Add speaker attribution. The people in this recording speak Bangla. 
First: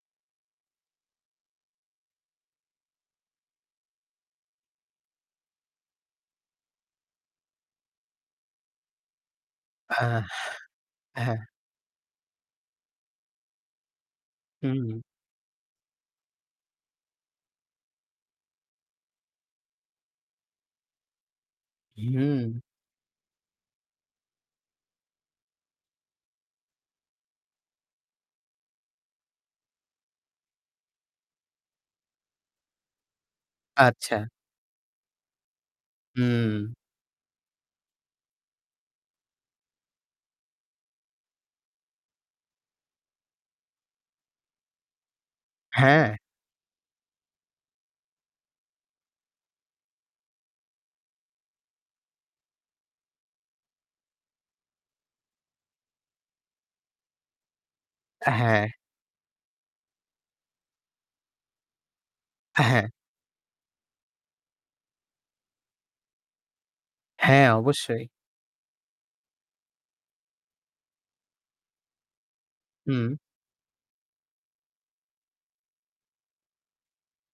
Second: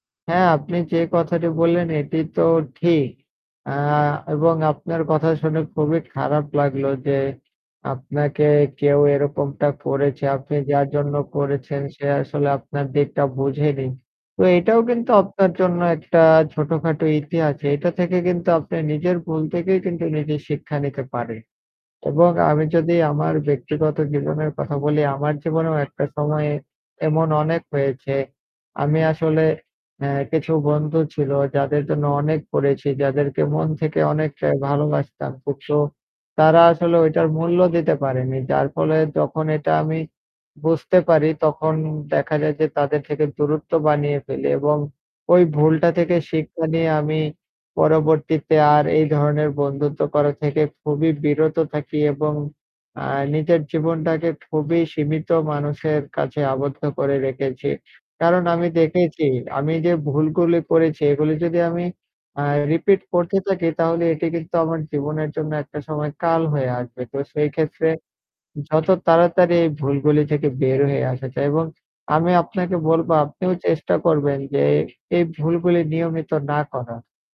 Speaker 1: হ্যাঁ, আপনি যে কথাটি বললেন এটি তো ঠিক। আ এবং আপনার কথা শুনে খুবই খারাপ লাগলো যে আপনাকে কেউ এরকমটা
Speaker 2: হ্যাঁ,
Speaker 1: করেছে, আপনি যার জন্য
Speaker 2: হ্যাঁ।
Speaker 1: করেছেন সে আসলে আপনার দিকটা বুঝে নি। তো এটাও
Speaker 2: হুম।
Speaker 1: কিন্তু আপনার জন্য একটা ছোটখাটো ইতিহাস যে এটা থেকে কিন্তু আপনি নিজের ভুল থেকেই কিন্তু নিজে শিক্ষা নিতে পারে। এবং
Speaker 2: হুম।
Speaker 1: আমি যদি আমার ব্যক্তিগত জীবনের কথা বলি, আমার জীবনেও একটা সময়ে এমন অনেক হয়েছে। আমি আসলে এ কিছু বন্ধু ছিল যাদের জন্য অনেক করেছি, যাদেরকে মন থেকে
Speaker 2: আচ্ছা।
Speaker 1: অনেকটাই ভালোবাসতাম। কিন্তু তারা
Speaker 2: হুম।
Speaker 1: আসলে ওইটার মূল্য দিতে পারেনি। যার ফলে যখন এটা আমি বুঝতে পারি তখন দেখা যায় যে তাদের থেকে দূরত্ব বানিয়ে ফেলি এবং ওই ভুলটা থেকে
Speaker 2: হ্যাঁ।
Speaker 1: শিক্ষা নিয়ে আমি পরবর্তীতে আর এই ধরনের বন্ধুত্ব করা থেকে খুবই বিরত থাকি এবং আ নিজের জীবনটাকে খুবই সীমিত মানুষের কাছে আবদ্ধ করে রেখেছি। কারণ আমি
Speaker 2: হ্যাঁ।
Speaker 1: দেখেছি আমি যে ভুলগুলো করেছি এগুলো যদি আমি আ
Speaker 2: হ্যাঁ।
Speaker 1: রিপিট করতে থাকি তাহলে এটি কিন্তু আমার জীবনের জন্য একটা সময় কাল হয়ে আসবে। তো
Speaker 2: হ্যাঁ,
Speaker 1: সেই ক্ষেত্রে
Speaker 2: অবশ্যই।
Speaker 1: যত তাড়াতাড়ি এই ভুলগুলি থেকে বের হয়ে আসা যায়। এবং আমি আপনাকে
Speaker 2: হুম।
Speaker 1: বলবো আপনিও চেষ্টা করবেন যে এই ভুলগুলি নিয়মিত না করার।